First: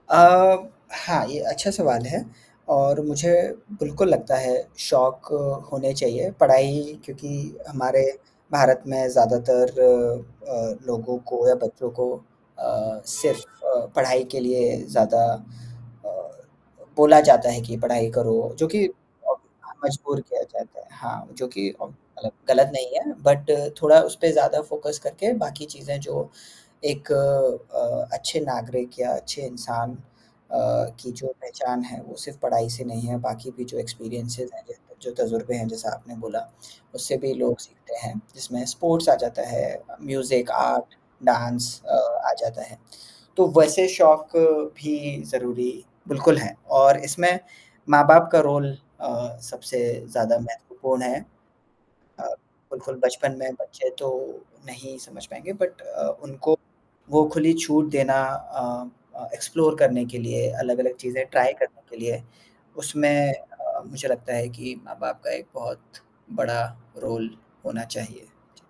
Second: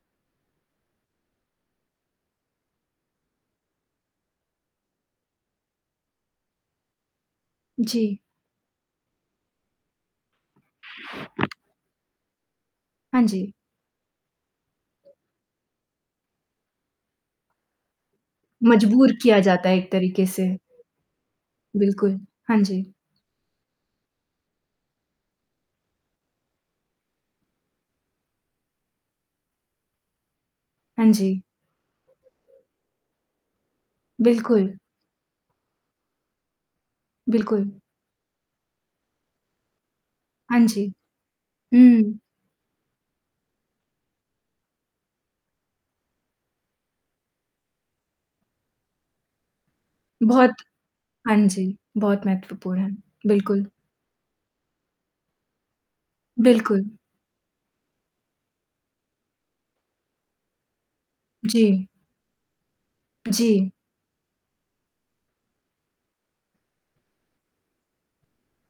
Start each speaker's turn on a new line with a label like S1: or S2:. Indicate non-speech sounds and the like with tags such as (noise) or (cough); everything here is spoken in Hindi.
S1: अ, हाँ ये अच्छा सवाल है और मुझे बिल्कुल लगता है शौक होने चाहिए, पढ़ाई क्योंकि हमारे
S2: जी।
S1: भारत में ज़्यादातर अ, लोगों को या बच्चों को अ,
S2: हाँ
S1: सिर्फ़
S2: जी।
S1: पढ़ाई के लिए ज़्यादा अ, बोला जाता है कि पढ़ाई करो जो कि
S2: मजबूर किया जाता है
S1: (unintelligible)
S2: एक
S1: मजबूर
S2: तरीक़े
S1: किया
S2: से।
S1: जाता है। हाँ, जो कि
S2: बिल्कुल।
S1: (unintelligible)
S2: हाँ
S1: ग़लत नहीं
S2: जी।
S1: है बट थोड़ा उस पे ज़्यादा फ़ोकस करके बाकी चीज़ें जो एक अ, अच्छे नागरिक या अच्छे इंसान अ, की
S2: हाँ
S1: जो
S2: जी।
S1: पहचान है वो सिर्फ़ पढ़ाई से नहीं है, बाकी भी जो एक्सपीरियंसेस हैं,
S2: बिल्कुल।
S1: जो तजुर्बे हैं, जैसा आपने बोला उससे भी लोग
S2: बिल्कुल।
S1: सीखते हैं, जिसमें स्पोर्ट्स आ जाता है, म्यूज़िक,
S2: हाँ जी।
S1: आर्ट, डाँस अ,
S2: हुँ।
S1: आ जाता है, तो वैसे शौक भी ज़रूरी बिल्कुल हैं और इसमें माँ-बाप का रोल अ, सबसे ज़्यादा
S2: बहुत
S1: महत्वपूर्ण है
S2: हाँ जी।
S1: अ,
S2: बहुत महत्वपूर्ण है।
S1: बिल्कुल बचपन में
S2: बिल्कुल।
S1: बच्चे तो नहीं समझ पाएँगे बट अ, उनको
S2: बिल्कुल।
S1: वो खुली छूट देना अ अ, एक्सप्लोर करने के लिए, अलग-अलग चीज़ें ट्राई करने
S2: जी।
S1: के लिए, उसमें
S2: जी।
S1: अ, मुझे लगता है कि माँ-बाप का एक बहुत बड़ा रोल होना चाहिए।